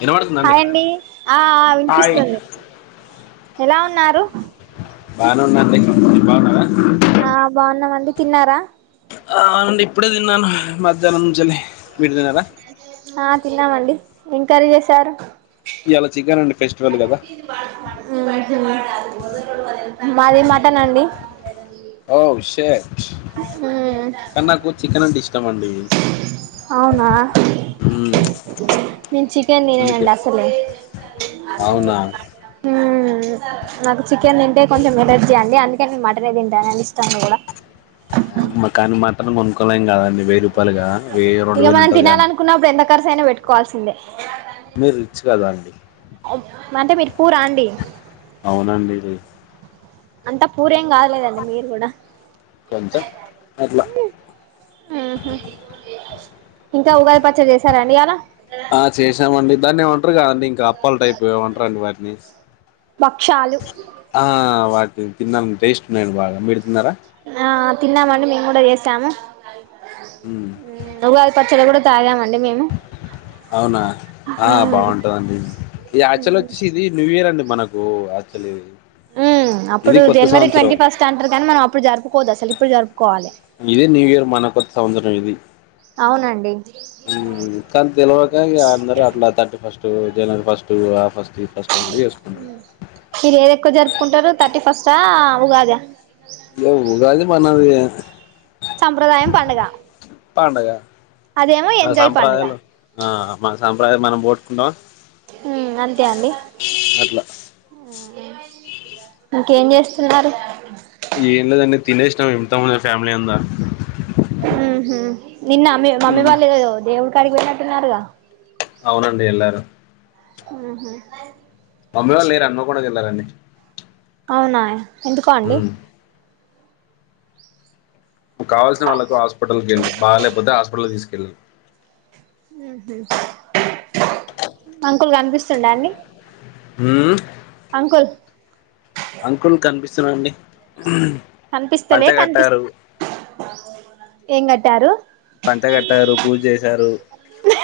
వినబడుతుందండి హాయ్ అండి ఆ ఆ హాయ్ వినిపిస్తుంది ఎలా ఉ న్నారు బానే ఉన్న అండి మీర్ బాగున్నారా ఆ బాగున్నామ్ అండి తిన్నారా ఆ అండి ఇప్పుడే తిన్నాను మధ్యాహ్నం నుంచెల్లి ఆ తిన్నామ్ అండి ఎం కర్రీ చేసారు ఇయాల చికెన్ అండి ఫెస్టివల్ కదా ఉహు మాది మటన్ అండి ఓ షట్ మ్మ్ కాని నాకు చికెన్ అంటె ఇష్టం అండి అవునా మ్మ్. నేను చికెన్ అందుకే తిననండి అసలే అవునా ఉ మ్ నాకు చికెన్ తింటే కొంచెం ఏల్లెర్జి అండి అందుకే నేను మటనే తింటాను అని ఇష్టం గుడా మ కాని మటన్ కొనుక్కోలేం గదా అండి వెయ్యి రూపాయలు గ వెయ్యో రెండు వేలు ఉంటది గ అండి కర్సు అయినా పెట్టుకోవాల్సిందే మీరు రిచ్ కదా అండి అంటే మీరు పూరా అండి అవునండి అంతా పూరేం కాద్ లేదండి మీరు గుడా కొంచెం అట్లా ఉహు ఇంకా ఉగాది పచ్చడి చేసారా అండి ఇయాల ఆ చేశామ్ అండి దాన్ని ఏమంటరు గ అండి ఇంకా అప్పల టైపు ఏమో అంటర్ అండి వాటిని భక్షాలు మేమ్ తిన్నామ్ టేస్ట్ ఉన్నాయండి బాగా మీర్ తిన్నారా ఆ తిన్నామండి మేము గుడా చేసాము మ్మ్ ఉగాది పచ్చడి గుడా ఎమో అవునా ఆ బాగుంటదండి ఈ యాచ్చువల్ వొచ్చి ఇది న్యూ ఇయర్ అండి మనక్ గొ ఆచలి ఉ అప్పుడు జనవరి ట్వంటీ ఫస్ట్ అంటరు కానీ మనం అప్పుడు జరుపుకోవద్దు అసలు ఇప్పుడు జరుపుకోవాలె ఇదే న్యూ ఇయర్ మన కొత్త సంవసరం ఇది అవునండి మ్ కానీ తెలువక ఇగ అందరు అట్లా థర్టీ ఫస్ట్ జనవరి ఫస్ట్ ఆ ఫస్ మీరు ఏది ఎక్కువ జరుపుకుంటారు థర్టీ ఫస్టా ఉగాదా లెవ్ ఉగాది మనదే సంప్రదాయం పండగ పండగ ఆ పండుగ సంప్రదయాలు ఆ మన సంప్రదయాలు మనం పోట్టుకుంటామా ఉ అంతే అండి అట్లా ఆహా ఇంకేం చేస్తున్నారు ఏం లేదండి తినేసినాం ఇంతకముందే ఫ్యామిలీ అందా మ్మ్ హ్మ్ నిన్న మి మమ్మీ హ్మ్. వాళ్ళు ఏదో దేవుడి కాడికి పోయినట్టు ఉన్నారుగా అవునండి ఎళ్లారు ఆహా తమ్ముడాళ్ళు లేరు హాన్మకొండ కి వెళ్లారు అండి అవునా ఎందుకో అండి కావాల్సిన వాళ్ళకు హాస్పిటల్కి వెళ్ళి బాలేకపోతే హాస్పిటల్కి తీసుకెళ్ళి ఉహు అంకుల్ కనిపిస్తుండ అండి అంకుల్ అంకుల్ కనిపిస్తున్నా అండి పంచ కనిపిస్తలే కనిపిస్ కట్టారు ఏం కట్టారు పంట కట్టారు. పూజ చేసారు.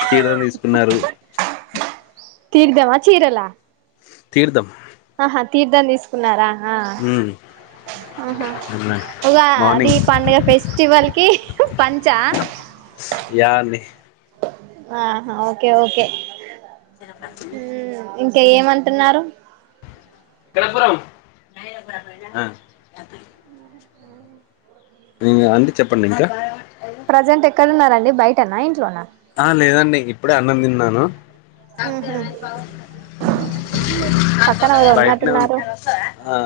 తీర్థం తీసుకున్నారు. తీర్దమా చీరలా తీర్ధం ఆహా తీర్థం తీసుకున్నారా ఆ ఆహా ఇగ అది మార్నింగ్ పండుగ ఫెస్టివల్ కి పంచ యా అండి ఆహా ఓకే ఓకే [unintelligible] ఇంకే ఏమంటున్నారు ఎక్కడపురం అండి చెప్పండి ఇంకా ప్రజెంట్ ఎక్కడున్నారండి బైటన ఇంట్లోనా ఆ లేదండి ఇప్పుడే అన్నం తిన్నాను. ఉహు పక్కన ఎవరో బయటన ఉన్నట్టున్నారు ఉ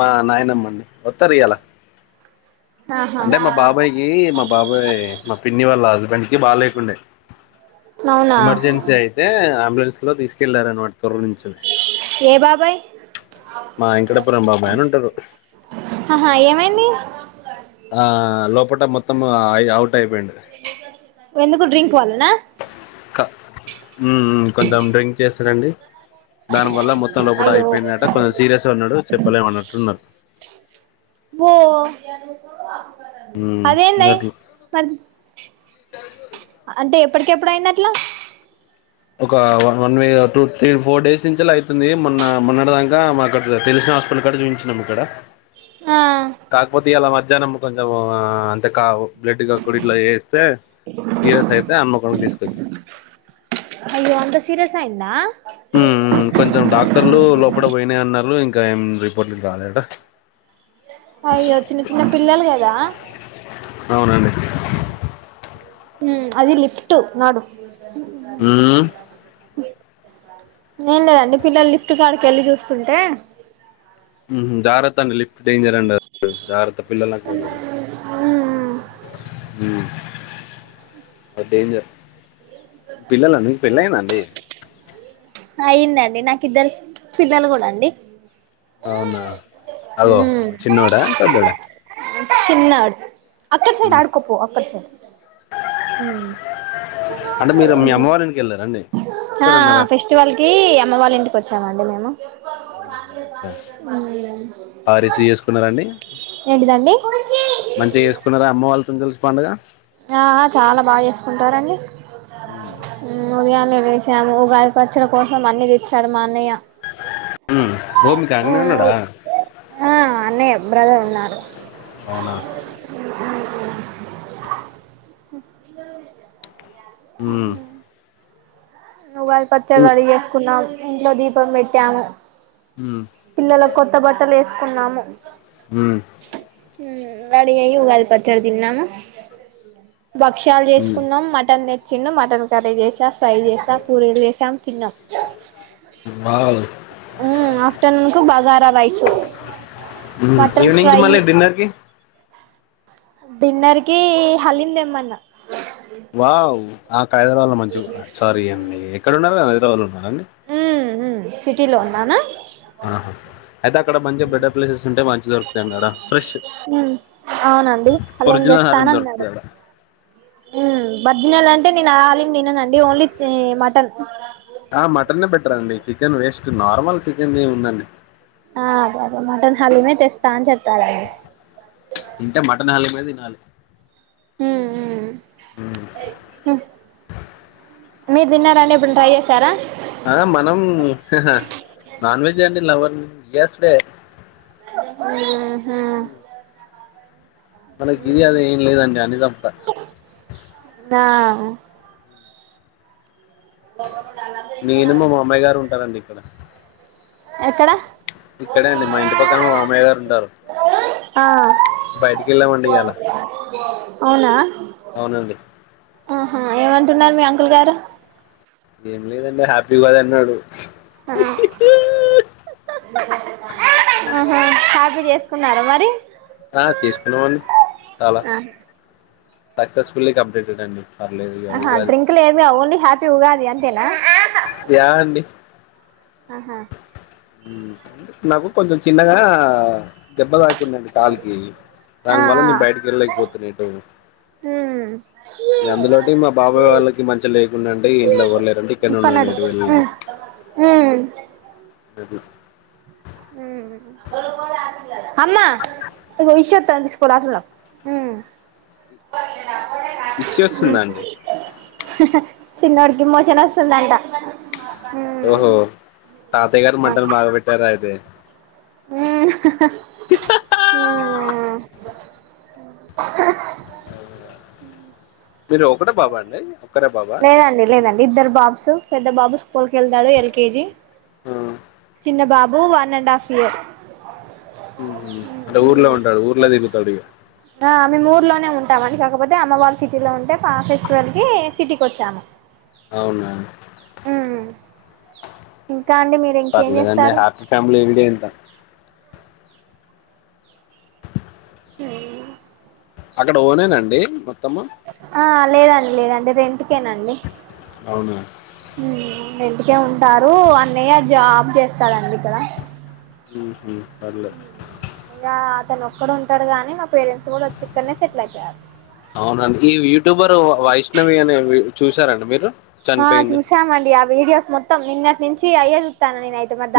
మా నాయనమ్మ అండి. ఒత్తారియాలా ఆహా అంటే మా బాబాయికి మా బాబాయ్ మా పిన్ని వాళ్ళ హస్బెండ్ కి బా లేకుండే అవునా ఎమర్జెన్సీ అయితే అంబులెన్స్ లో తీసుకెళ్లారనమాట త్వర నుంచి ఏ బాబాయ్ మా ఏంకటాపురం బాబాయ్ అని ఉంటరు ఆహా ఏమైంది ఆ లోపల మొత్తం అవుట్ అయిపోయిండు ఎందుకు డ్రింక్ వలన క హ్మ్ మ్ కొంచెం డ్రింక్ చేస్తారండీ దాని వల్ల మొత్తం లోపల అయ్యో అయిపోయిందట కొంచెం సీరియస్ గా ఉన్నడు. చెప్పలేము అన్నట్లున్నారు బొ అదేంది అయి అట్లా మ అంటే ఎప్పటికి ఎప్పుడుయిందట్లా ఒక వ వన్ వ టూ త్రీ ఫోర్ డేస్ నుంచిలా అయితుంది. మొన్న మొన్నటదంకా మాకు తెలుస్ హాస్పిటల్ కాడ చూయించినం ఇక్కడ ఆ కాకపోతే ఇయాల మధ్యాహ్నం కొంచెం అంత కా బ్లడ్ కాకూడ ఇలా చెస్తే సీరియస్ అయితే హన్మకొండ తీసుకొచ్చి అయ్యో అంత సీరియస్ అయిందా హుమ్ హ్మ్ కొంచెం డాక్టర్లు లోపట పోయినాయి అన్నారు. ఇంకా ఏం రిపోర్ట్లు రాలేట అయ్యో చిన్న చిన్న పిల్లలు కదా అవునండి హ్మ్ అది లిప్ట్ నాడు మ్మ్ సర్లే ఏం లేదండి పిల్లలు లిఫ్ట్ కాడికి వెళ్ళి చూస్తుంటే హుమ్ జాగ్రత్త అండి లీఫ్ డేంజర్ అండి అది జాగ్రత్త పిల్లలు అక్కడ ఉమ్ హ్మ్ అది డేంజర్ పిల్లల మీకు పెళ్లయిందా అండి. నాకు ఇద్దరు పిల్లలు కూడా అండి. అవునా అగొ చిన్నోడ పెద్దోడ చిన్నడ్ అక్క అచ్చింద్ ఆడుకోపో అక్క అచ్చింద్ మ్ అంటే మీరు మీ అమ్మ వాళ్ళ ఇంటికి వెళ్ళారండి ఆ ఇక్కడ ఆ ఉన్నారా ఫెస్టివల్కి అమ్మ వాళ్ళింటికి వచ్చామండి మేం మ్ మ్ బా రిసీవ్ చేస్కున్నారాండి ఏంటిదండి మంచిగా చేస్కున్నారా అమ్మో వాల్తోని కలిసి పండుగ ఆహా చాలా బాగా చేస్కుంటారండి. ఉ పొద్దుగాల్నే లేసాము ఉగాది పచ్చడ కోసం అన్ని దెచ్చాడు మా అన్నయ్య. మ్ ఓ మీక్ అన్నయున్నడా? ఆ అన్నయ్య బ్రదర్ ఉన్నాడు. అవునా మ్ ఉమ్ ఉగాది పచ్చడ రెడీ చేస్కున్నాం ఇంట్లో దీపం పెట్టాము. పిల్లలక్ కొత్త బట్టల్ ఏస్కున్నాము. మ్ హ్మ్ రెడీ అయ్యి ఉగాది పచ్చడి తిన్నాము. భక్ష్యాల్ చేస్కున్నాం మటన్ తెచ్చిండు మటన్ కర్రీ చేసా, ఫ్రై చేసా పూరీల్ చేసాం తిన్నం. వావ్ మ్ ఆఫ్టర్నూన్కు బగారా రైస్ మటన్ ఈవ్నింగ్కి ఫ్రై మళ్ళీ డిన్నర్కి డిన్నర్కీ హలీం తెమ్మన్న. వావ్ అక్కడ్ హైదరాబాద్ల మంచిగు సారీ అండీ ఎక్కడున్నారు హైదరాబాద్లో ఉన్నారా అండి. మ్ మ్ సిటీలో ఉన్నానా ఆహా అయితే అక్కడ మంచిగ బెటర్ ప్లేసెస్ ఉంటే మంచిగ్ దొరుకుతాయన్నాడ ఫ్రెష్ ఉమ్ అవునండి హలీం ఒరిజినల్ దెస్తా అన్ అన్నాడు దొరుకుతుంది ఆడ మ్ బర్జినలం అంటే నేన్ ఆ అలీం తిననండి ఓన్లీ చి మటన్ ఆ మటనే బెటర్ అండి చికెన్ వేస్ట్ నార్మల్ చికెన్ దేముందండి. ఆ అదే అదే మటన్ హలీమే తెస్తా అన్ చెప్పారండి. తింటే మటన్ హాలీమే తినాలి. హ్ మ్ హ్ మీర్ తిన్నరా అండి ఎప్పుడన్న ట్రై చేసారా? ఆ మనం హ హ నాన్ వెజ్ అండి లెవర్ యస్ డే మ్ హ్ మనకి ఇది అని ఏం లేదండి అని సంప్త. ఆ హలో నేను మా మామయ్య గారు ఉంటారండి ఇక్కడ ఎక్కడ? ఇక్కడే అండి మా ఇంటి పక్కన మా మామయ్య గార్ ఉంటారు. బయటికి వెళ్ళామండి ఇయాల ఆ అవునా అవునండి. ఆహా ఏమంటున్నారు మీ అంకుల్ గారు ఏం లేదండి హ్యాపీ ఉగాదన్నాడు. ఆ ఆహా హ్యాపీ జేస్కున్నారా మరి ఆ చేస్కున్నామండి చాలా సక్సెస్ఫుల్లీ కంప్లీటెడండి. అహ డ్రింక్ లేదుగా ఓన్లీ హ్యాపీ ఉగాది అంతేనా యా అండి. ఆహా హ్మ్ నాకు కొంచెం చిన్నగా దెబ్బ తా కుందండి కాల్కి ఆ దానివల్ల ఆ నే బయటకెళ్ళేకపోతున్నా ఎటూ అందులోటి మా బాబాయ్ వాళ్ళకి మంచి లేకుండా అంటే ఇంట్లోలేరండీ ఇక్కన్నే ఉ హూ అమ్మా ఇగో ఈ షట్ [unintelligible] మ్ మిస్సి వస్తుందా అండి. చిన్నోడ్కి మోషన్ వస్తుందంట. ఉమ్ ఓహో తాతయ్య గారు మంటలు బాగా పెట్టారా అయితే ఉ ఊ మీరు ఒకటే బాబ అండి ఒక్కరే బాబా లేదండి లేదండి ఇద్దరు బాబ్సు పెద్ద బాబు స్కూల్కి ఎళ్తాడు ఎల్కేజీ చిన్న బాబు వన్ అండ్ హాఫ్ ఇయర్ అంటే ఊర్లో ఉంటాడు ఊర్లో తిరుగుతాడు ఇగ ఆ మేము ఊర్లోనే ఉంటామ్ అండి కాకపోతే అమ్మవాళ్లు సిటీలో ఉంటే పా ఫెస్టివల్ కి సిటీకి ఓచ్చాము అవునా హ్మ్ ఇంకా అండి మీరు ఇంకేం పర్లేదండి చేస్తారు హ్యాపీ ఫ్యామిలీ వీడియో ఇంత ఉ అక్కడ ఓనేనండి మొత్తము ఆ లేదండి లేదండి రెంట్ కె అండి అవునా రెంటికే ఉంటారు అన్నయ్య జాబ్ చేస్తాడండి ఇక్కడ మ్మ్ పర్లే ఇంగ అతను ఒక్కరు ఉంటాడు గాని మా పేరెంట్స్ కూడా ఓచ్చి ఇక్కడ్నె సెటిల్ అయిపోయారు తుబరు వైష్ణవి అనే వె ఆ చూసామండి ఆ వీడియోస్ మొత్తం నిన్నటి నుంచి ఆయె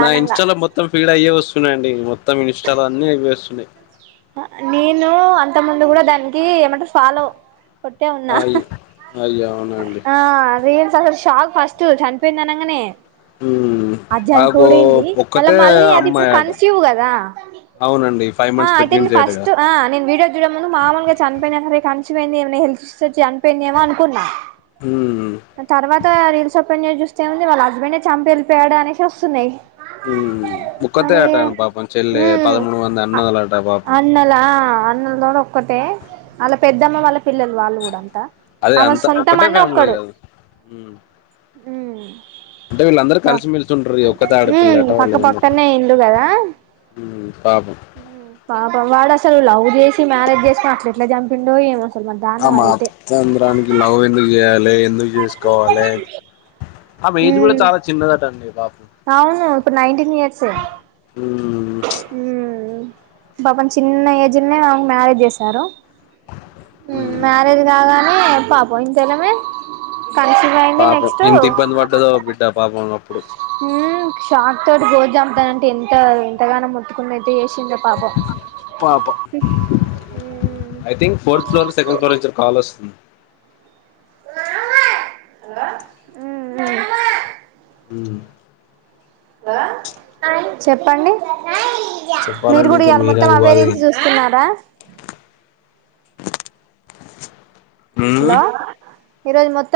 నా ఇన్స్టలో మొత్తం ఫీడ్ అయ్యే వస్తున్నాయిండి మొత్తం ఇన్స్టాల అన్ని ఇవే ఓసున్నాయి నేను అంత ముందు కూడా దానికి ఏమంటారు ఫాలో ఓటే ఉన్నా అయి అయ్య అవునండి ఆ అది అసల్ షాక్ ఫస్ట్ చనిపోయింది అనగానే మ్మ్ అడ్ ఆకు చంపోదేందీ మళ్ళా ఒక్కతే మళ్ళీ అది ఇప్పుడు అమ్మాయి అట కన్సీవ్ కదా అవునండి ఫైవ్ ఆ మంత్స్ అయితే నేను ప్రెగ్నెన్సీ అటగా ఫస్ట్ ఆ నేను వీడియో చూడడం ముందు మామూలుగా చనిపోయిన హరే కన్సీవ్ అయిందిఏమన ఇస్సుఎస్ వచ్చి చనిపోయిండెమో అనుకున్నా మ్మ్ అ తర్వాత రీల్స్ పెన్ చేసి చూస్తే ఎం ఉంది వాళ్ల హస్బెండే చంపి ఏలిపోయాడానేసి ఒస్తున్నాయి హ్మ్ ఒక్కతే అంట ఆమె పాపం చెల్లె పదమూడు వందా అ అన్నలా అన్నల్ డొలో ఒక్కతే ఆళ్ల పెద్దమ్మ వాళ్ళ పిల్లలు వాళ్ళు కూడా అంత అదే ఆమె అంత సొంత ఒకటే మాన్న ఫ్యామిలీ ఒక్కడు కాదు మ్మ్ అంటే వీళ్ళందరూ కలిసిమెలిసి ఉంటారు ఈ ఒక్కతే ఆడపిల్లట పక్కపక్కనే ఇల్లు కదా హ్మ్ పాపం పాపం వాడ్ అసల్ లవ్ చేసి మ్యారేజ్ చేస్కో అట్లేట్ల చంపిండో ఏమో అసలు మరి ఆ దారుణం అదైతే మాత్రం రానికి లవ్ ఎందుకు చేయాలి ఎందు చేసుకోవాలి ఆమె ఏజ్ కూడా ఉమ్ చాలా చిన్నది అంటాడండి పాపం అవును ఇప్పుడ్ నైన్టీన్ ఇయర్సె హ్మ్ ఉమ్మ్ పాపం చిన్న ఏజ్నే ఆమెక్ మ్యారేజ్ చేసారు హ్మ్ మ్యారేజ్ కాగానే పాపం ఇంతలనే కన్సివ్ అయింది పాపం నెక్స్తు ఎంత ఇబ్బంది పడ్డదో బిడ్డ పాపం అప్పుడు హ్మ్ షాక్ తోట్ గోస్ జమ్తనంటే ఎంత ఎంతగానం మొట్తుకున్న ఎంత ఎసిందొ పాపం పాపం I think fourth floor second ఫ్లోర్చ కాల్ ఓసుంది ఉ ఉ చెప్పండి మీరు చెప్పాలండి కూడా ఇంకా ఇవాళ మీరే మొత్తం అవే ఉగాది రీల్స్ చూస్తున్నారా హ్మ్ హలో ఈరోజ మొత్తం